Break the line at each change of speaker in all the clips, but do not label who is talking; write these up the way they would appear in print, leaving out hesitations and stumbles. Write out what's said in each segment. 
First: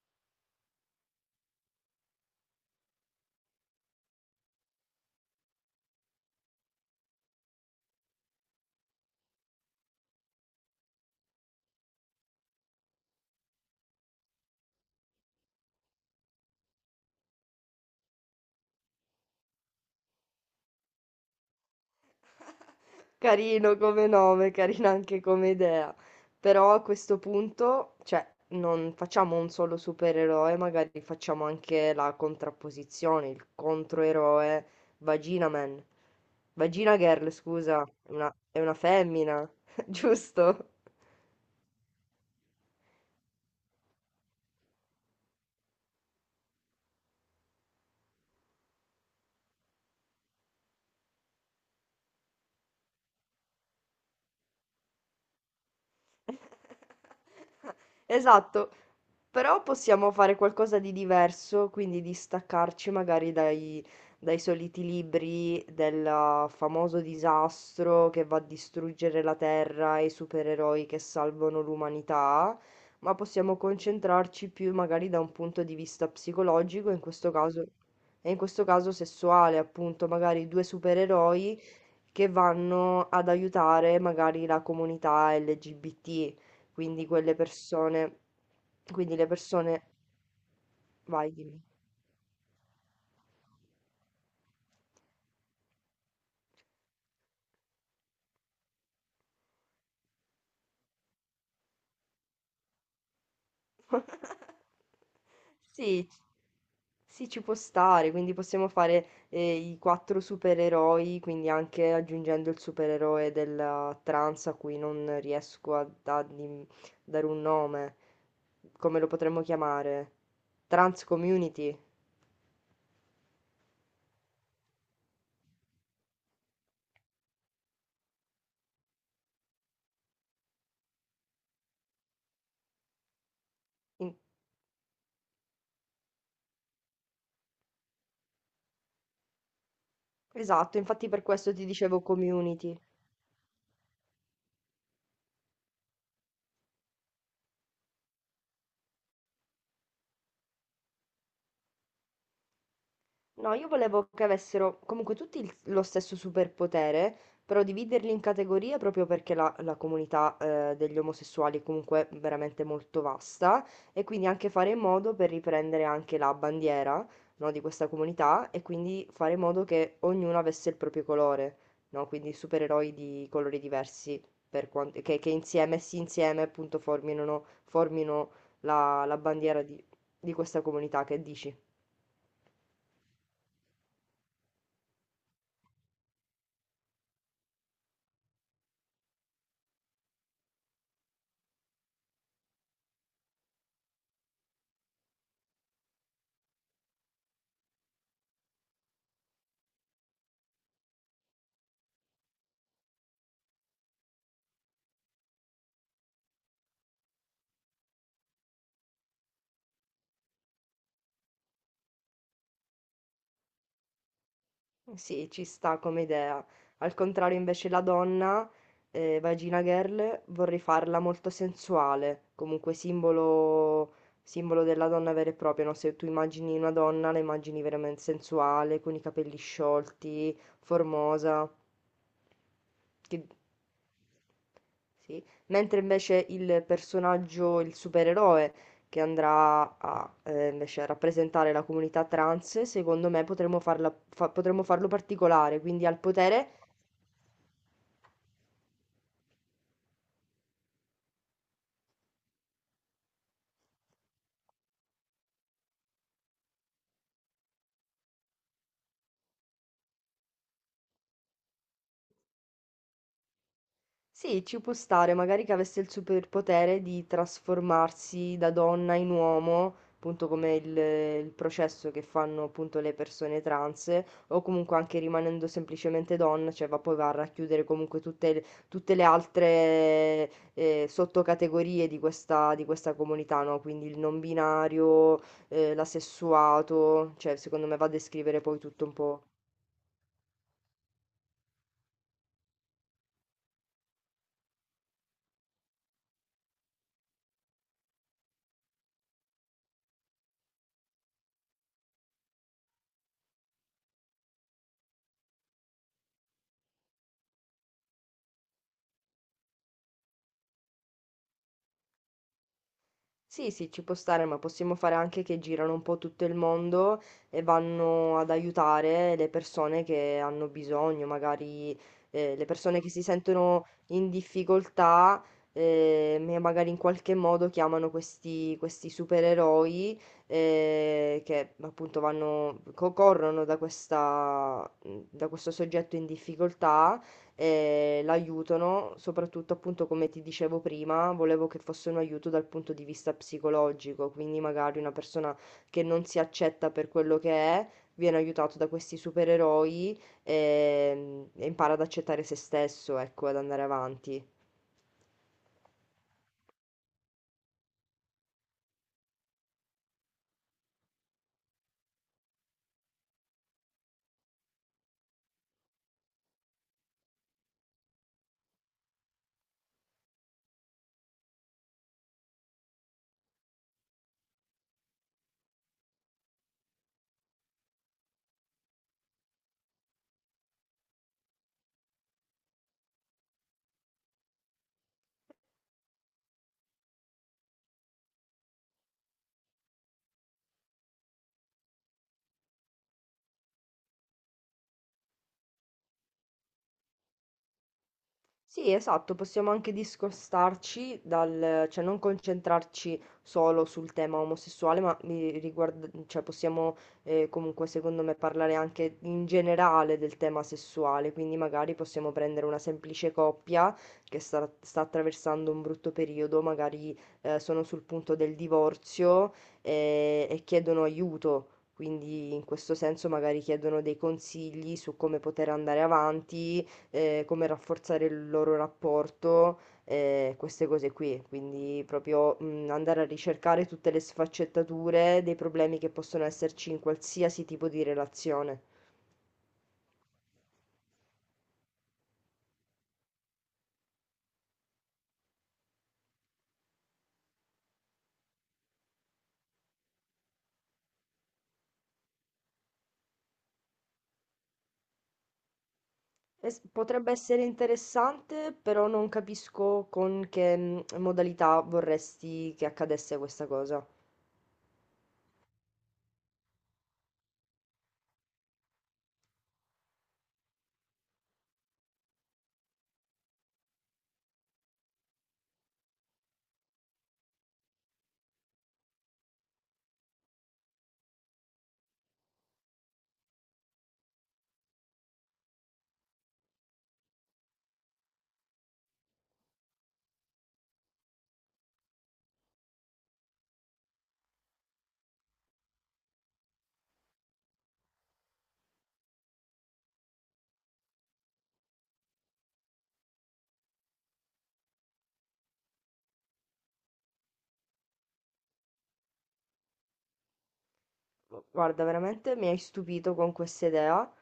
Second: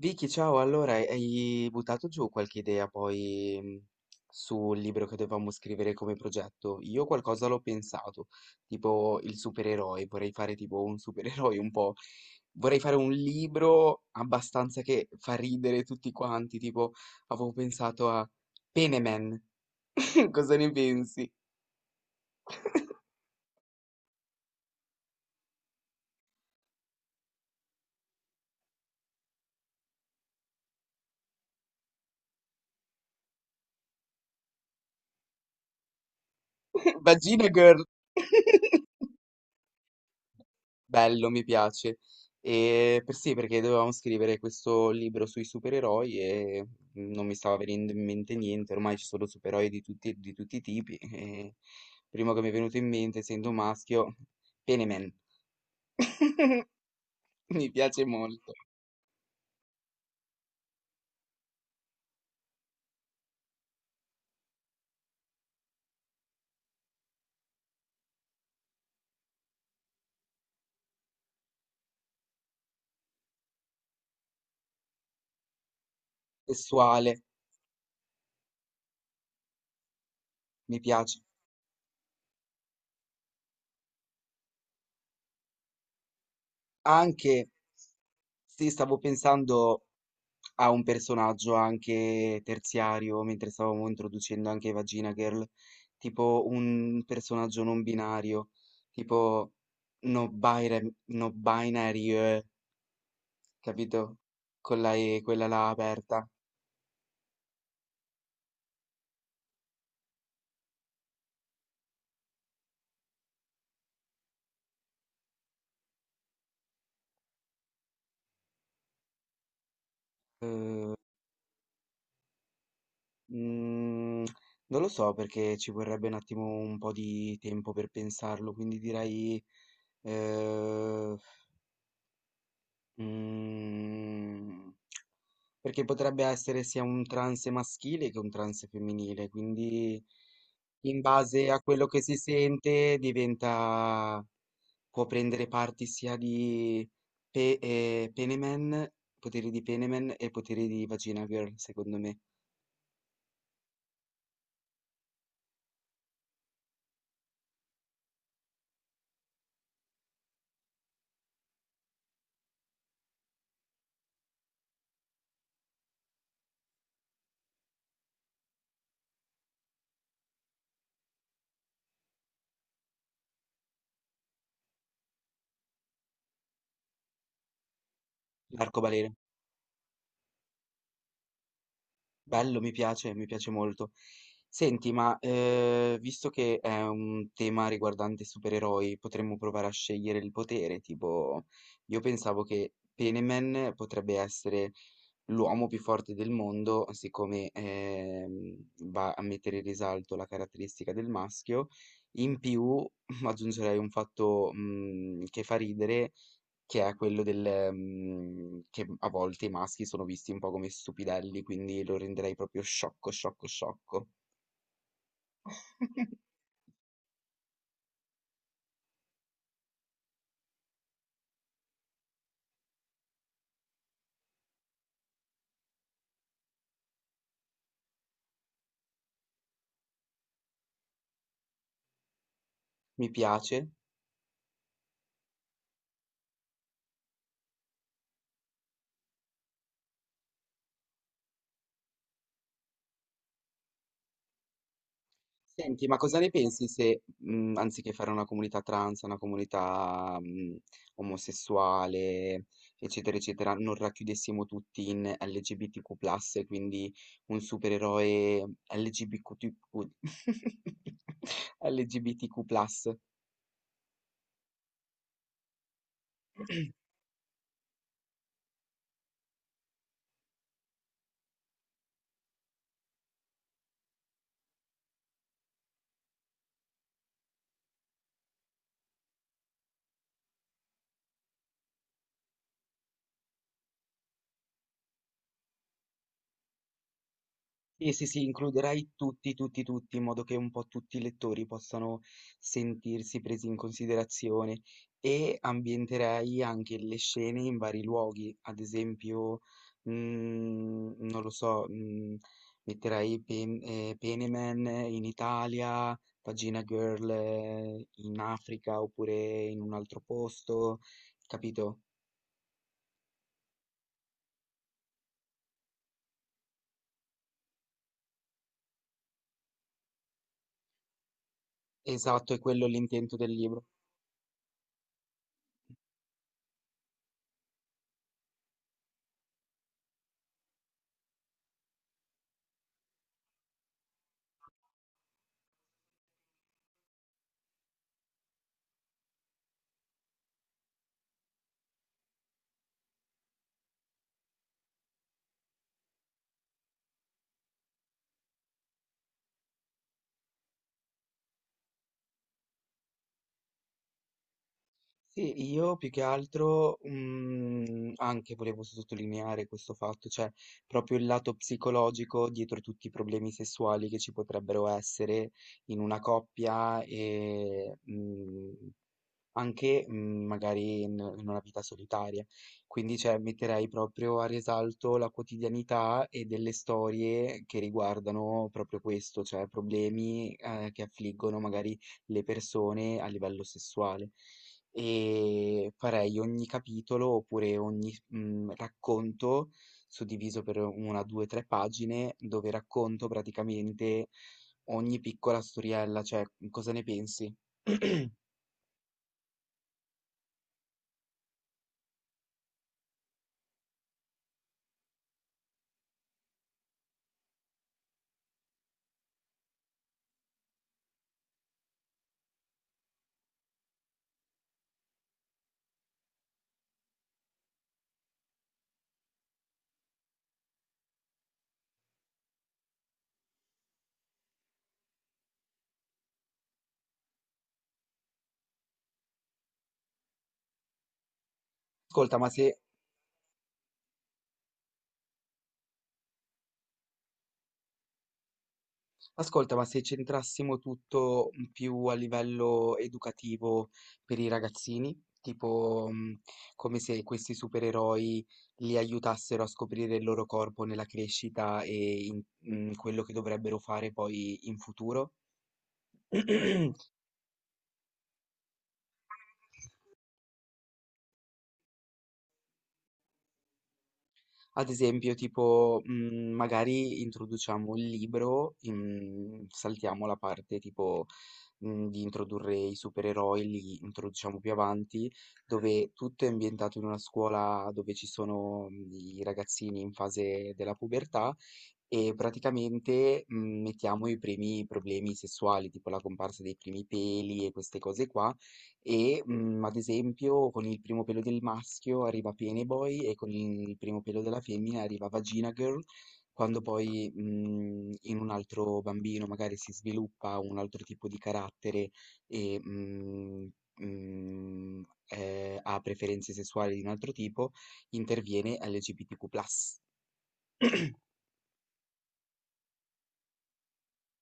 Vicky, ciao, allora hai buttato giù qualche idea poi sul libro che dovevamo scrivere come progetto? Io qualcosa l'ho pensato, tipo il supereroe, vorrei fare tipo un supereroe un po', vorrei fare un libro abbastanza che fa ridere tutti quanti, tipo avevo pensato a Peneman, cosa ne pensi?
Carino come nome, carina anche come idea. Però a questo punto, cioè, non facciamo un solo supereroe, magari facciamo anche la contrapposizione, il controeroe Vagina Man. Vagina Girl,
Vagina
scusa,
Girl!
è una femmina, giusto?
Bello, mi piace. E per sì, perché dovevamo scrivere questo libro sui supereroi e non mi stava venendo in mente niente, ormai ci sono supereroi di tutti i tipi. E il primo che mi è venuto in mente, essendo maschio, Peneman, mi piace molto.
Esatto, però possiamo fare qualcosa di diverso, quindi distaccarci magari dai soliti libri del famoso disastro che va a distruggere la Terra e i supereroi che salvano l'umanità, ma possiamo concentrarci più magari da un punto di vista psicologico, in
Sessuale,
questo caso, e in questo caso sessuale, appunto, magari due
mi piace.
supereroi che vanno ad aiutare magari la comunità LGBT, quindi quelle
Anche,
persone,
sì, stavo
quindi le persone,
pensando ha un
vai,
personaggio
dimmi.
anche terziario, mentre stavamo introducendo anche Vagina Girl, tipo un personaggio non binario, tipo no binary, no binary, capito? Con la E, quella là
Sì,
aperta.
sì, ci può stare, quindi possiamo fare i quattro supereroi, quindi anche aggiungendo il supereroe della trans a cui non riesco a dare un nome. Come lo potremmo chiamare? Trans Community.
Mm, non lo so perché ci vorrebbe un attimo un po' di tempo per pensarlo, quindi direi... eh,
In-
mm, perché potrebbe essere sia un trance maschile che un trance femminile, quindi
Esatto,
in
infatti per
base
questo
a
ti
quello
dicevo
che si
community.
sente diventa, può prendere parti sia di Peneman, poteri di Peneman e poteri di Vagina Girl, secondo me,
No, io volevo che avessero comunque tutti lo stesso superpotere, però dividerli in categorie proprio perché la comunità degli omosessuali è comunque veramente molto vasta e quindi anche fare in modo per riprendere anche la bandiera, no, di questa comunità e quindi fare in modo che ognuno avesse il proprio colore, no? Quindi supereroi di colori diversi per che insieme, insieme appunto formino
l'arcobaleno.
la bandiera di questa comunità, che dici?
Bello, mi piace molto. Senti, ma visto che è un tema riguardante supereroi, potremmo provare a scegliere il potere, tipo, io pensavo che Peneman potrebbe essere l'uomo più forte del mondo, siccome va a mettere in risalto la caratteristica del maschio, in più aggiungerei un fatto che fa ridere, che è quello del, che a volte i maschi sono visti un po' come stupidelli, quindi lo renderei proprio sciocco, sciocco, sciocco.
Sì, ci sta come idea. Al contrario, invece, la donna, Vagina Girl, vorrei farla molto sensuale, comunque simbolo, simbolo della donna vera e propria, no? Se tu immagini una donna, la immagini veramente sensuale, con i capelli sciolti, formosa.
Mi
che-
piace.
Sì. Mentre invece il personaggio, il supereroe, che andrà a invece a rappresentare la comunità trans, secondo me potremmo potremmo farlo particolare, quindi
Senti, ma
al
cosa ne
potere.
pensi se, anziché fare una comunità trans, una comunità, omosessuale, eccetera, eccetera, non racchiudessimo tutti in LGBTQ+, e quindi un supereroe LGBTQ, LGBTQ+,
Sì, ci può stare, magari che avesse il superpotere di trasformarsi da donna in uomo, appunto come il processo che fanno appunto le persone trans, o comunque anche rimanendo semplicemente donna, cioè va a racchiudere comunque tutte le altre sottocategorie di di questa comunità, no? Quindi il non binario, l'asessuato, cioè secondo me va a
Sì, sì, sì,
descrivere poi tutto
includerai
un po'.
tutti, tutti, tutti, in modo che un po' tutti i lettori possano sentirsi presi in considerazione e ambienterei anche le scene in vari luoghi, ad esempio, mm, non lo so, mm, metterai Peneman in Italia, Pagina Girl in Africa oppure in un altro posto, capito?
Sì, sì, ci può stare, ma possiamo fare anche che girano un po' tutto il mondo e vanno ad aiutare le persone che hanno bisogno, magari
Esatto, è
le
quello
persone che si
l'intento del libro.
sentono in difficoltà e magari in qualche modo chiamano questi supereroi che appunto corrono da da questo soggetto in difficoltà l'aiutano, soprattutto appunto come ti dicevo prima, volevo che fosse un aiuto dal punto di vista psicologico, quindi magari una persona che non si accetta per quello che è, viene aiutato da questi supereroi e impara ad accettare se stesso, ecco, ad andare avanti.
Sì, io più che altro anche volevo sottolineare questo fatto, cioè proprio il lato psicologico dietro tutti i problemi sessuali che ci potrebbero essere in una coppia anche magari in una vita solitaria. Quindi, cioè, metterei proprio a risalto la quotidianità e delle storie che riguardano proprio questo, cioè problemi che affliggono magari le persone a livello sessuale. E farei ogni capitolo oppure ogni racconto suddiviso per una, due, tre pagine dove racconto praticamente ogni piccola storiella, cioè cosa ne pensi?
Sì, esatto, possiamo anche discostarci dal, cioè non concentrarci solo sul tema omosessuale, ma cioè possiamo comunque secondo me parlare anche in generale del tema sessuale, quindi magari possiamo prendere una semplice coppia che sta attraversando un brutto periodo, magari sono sul punto del divorzio e chiedono aiuto. Quindi in questo senso magari chiedono dei consigli su come poter andare avanti, come rafforzare il loro rapporto, queste cose qui. Quindi
Ascolta, ma
proprio
se,
andare a ricercare tutte le sfaccettature dei problemi che possono esserci in qualsiasi tipo di relazione.
Ascolta, ma se centrassimo tutto più a livello educativo per i ragazzini, tipo come se questi supereroi li aiutassero a scoprire il loro corpo nella crescita in quello che dovrebbero fare poi in futuro.
Potrebbe essere interessante, però non capisco con che modalità vorresti che accadesse questa cosa.
Ad esempio, tipo, magari introduciamo il libro, in saltiamo la parte tipo, di introdurre i supereroi, li introduciamo più avanti, dove tutto è ambientato in una scuola dove ci sono i ragazzini in fase della pubertà e praticamente, mettiamo i primi problemi sessuali, tipo la comparsa dei primi peli e queste cose qua, ad esempio, con il primo pelo del maschio arriva Penneboy e con il primo pelo della femmina arriva Vagina Girl, quando poi, in un altro bambino magari si sviluppa un altro tipo di carattere e, mhmm, mhmm, ha preferenze sessuali di un altro tipo, interviene LGBTQ+.
Guarda, veramente mi hai stupito con questa idea.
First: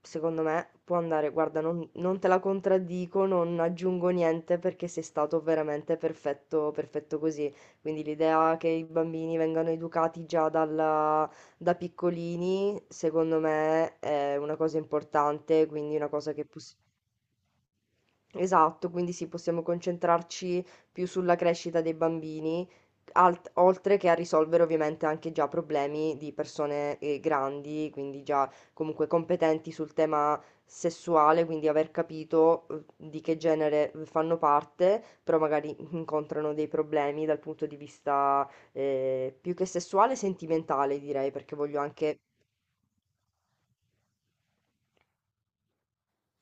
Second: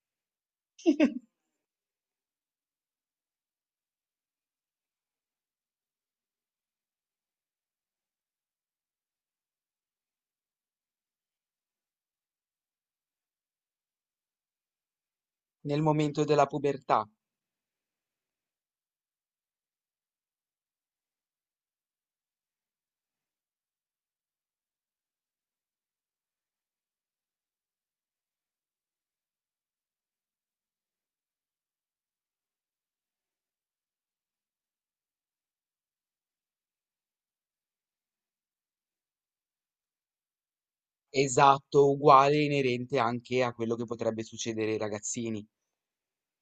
Secondo me può andare. Guarda, non te la contraddico, non aggiungo niente perché sei stato veramente perfetto, perfetto così. Quindi l'idea che i bambini vengano educati da piccolini, secondo me è una cosa importante,
Nel
quindi una
momento
cosa che,
della
poss-
pubertà,
Esatto, quindi sì, possiamo concentrarci più sulla crescita dei bambini, oltre che a risolvere ovviamente anche già problemi di persone grandi, quindi già comunque competenti sul tema sessuale, quindi aver capito di che genere fanno parte, però magari incontrano dei problemi dal punto di vista più che sessuale, sentimentale direi, perché voglio
esatto,
anche.
uguale, inerente anche a quello che potrebbe succedere ai ragazzini.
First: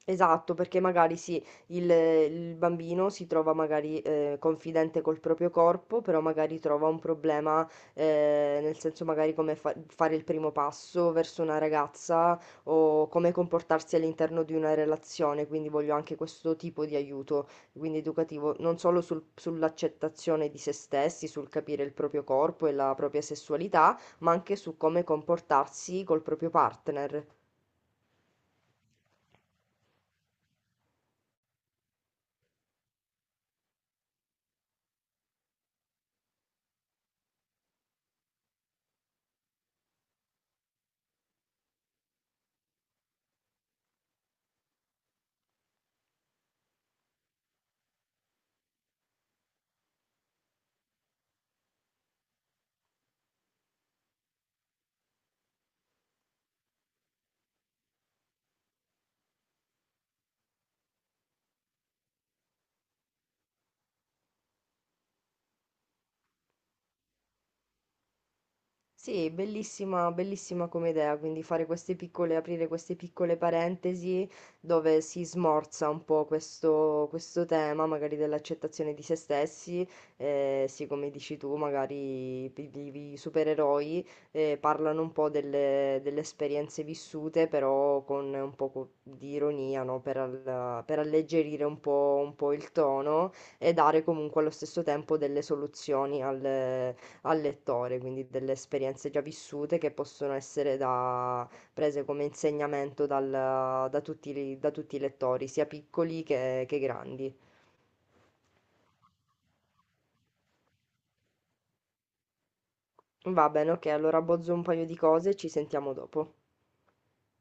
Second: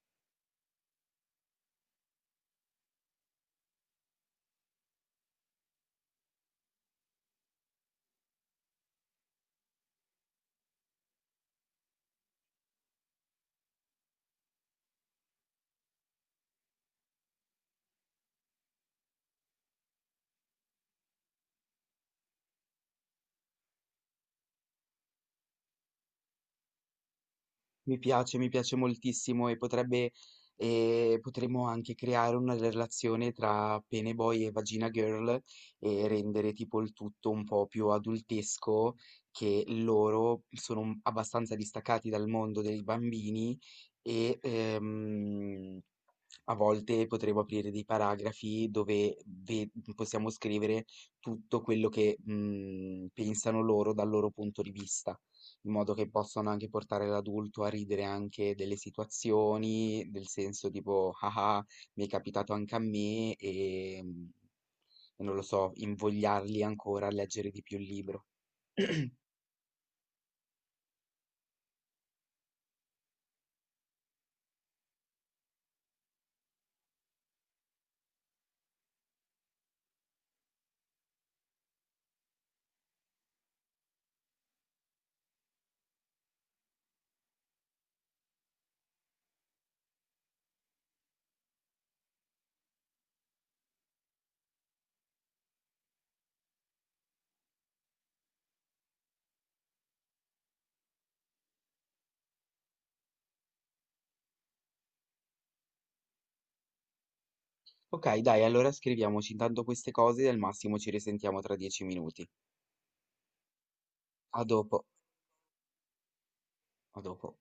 Esatto, perché magari sì, il bambino si trova magari confidente col proprio corpo, però magari trova un problema, nel senso magari come fare il primo passo verso una ragazza o come comportarsi all'interno di una relazione, quindi voglio anche questo tipo di aiuto, quindi educativo, non solo sull'accettazione di se stessi, sul capire il proprio corpo e la propria sessualità, ma anche su come comportarsi col proprio partner.
Mi piace moltissimo e potrebbe, potremmo anche creare una relazione tra Pene Boy e Vagina Girl e rendere tipo il tutto un po' più adultesco, che loro sono abbastanza distaccati dal mondo dei bambini e a volte potremmo aprire dei paragrafi dove possiamo scrivere tutto quello che pensano loro dal loro punto di vista in modo che possano anche portare l'adulto a ridere anche delle situazioni, del senso tipo, ah ah, mi è capitato anche a me e non lo so, invogliarli ancora a leggere di più il libro.
Sì, bellissima, bellissima come idea, quindi fare queste piccole, aprire queste piccole parentesi dove si smorza un po' questo tema, magari dell'accettazione di se stessi, sì, come dici tu, magari i supereroi parlano un po' delle esperienze vissute, però con un po' di ironia, no? Per alleggerire un po' il tono e dare comunque allo stesso tempo delle soluzioni al al lettore, quindi delle esperienze già vissute che possono essere prese come insegnamento da tutti, da tutti i lettori, sia piccoli che grandi.
Ok, dai, allora scriviamoci intanto queste cose e al massimo ci risentiamo tra 10 minuti.
Va bene, ok, allora
A
bozzo un
dopo,
paio di cose e ci sentiamo dopo.
a dopo.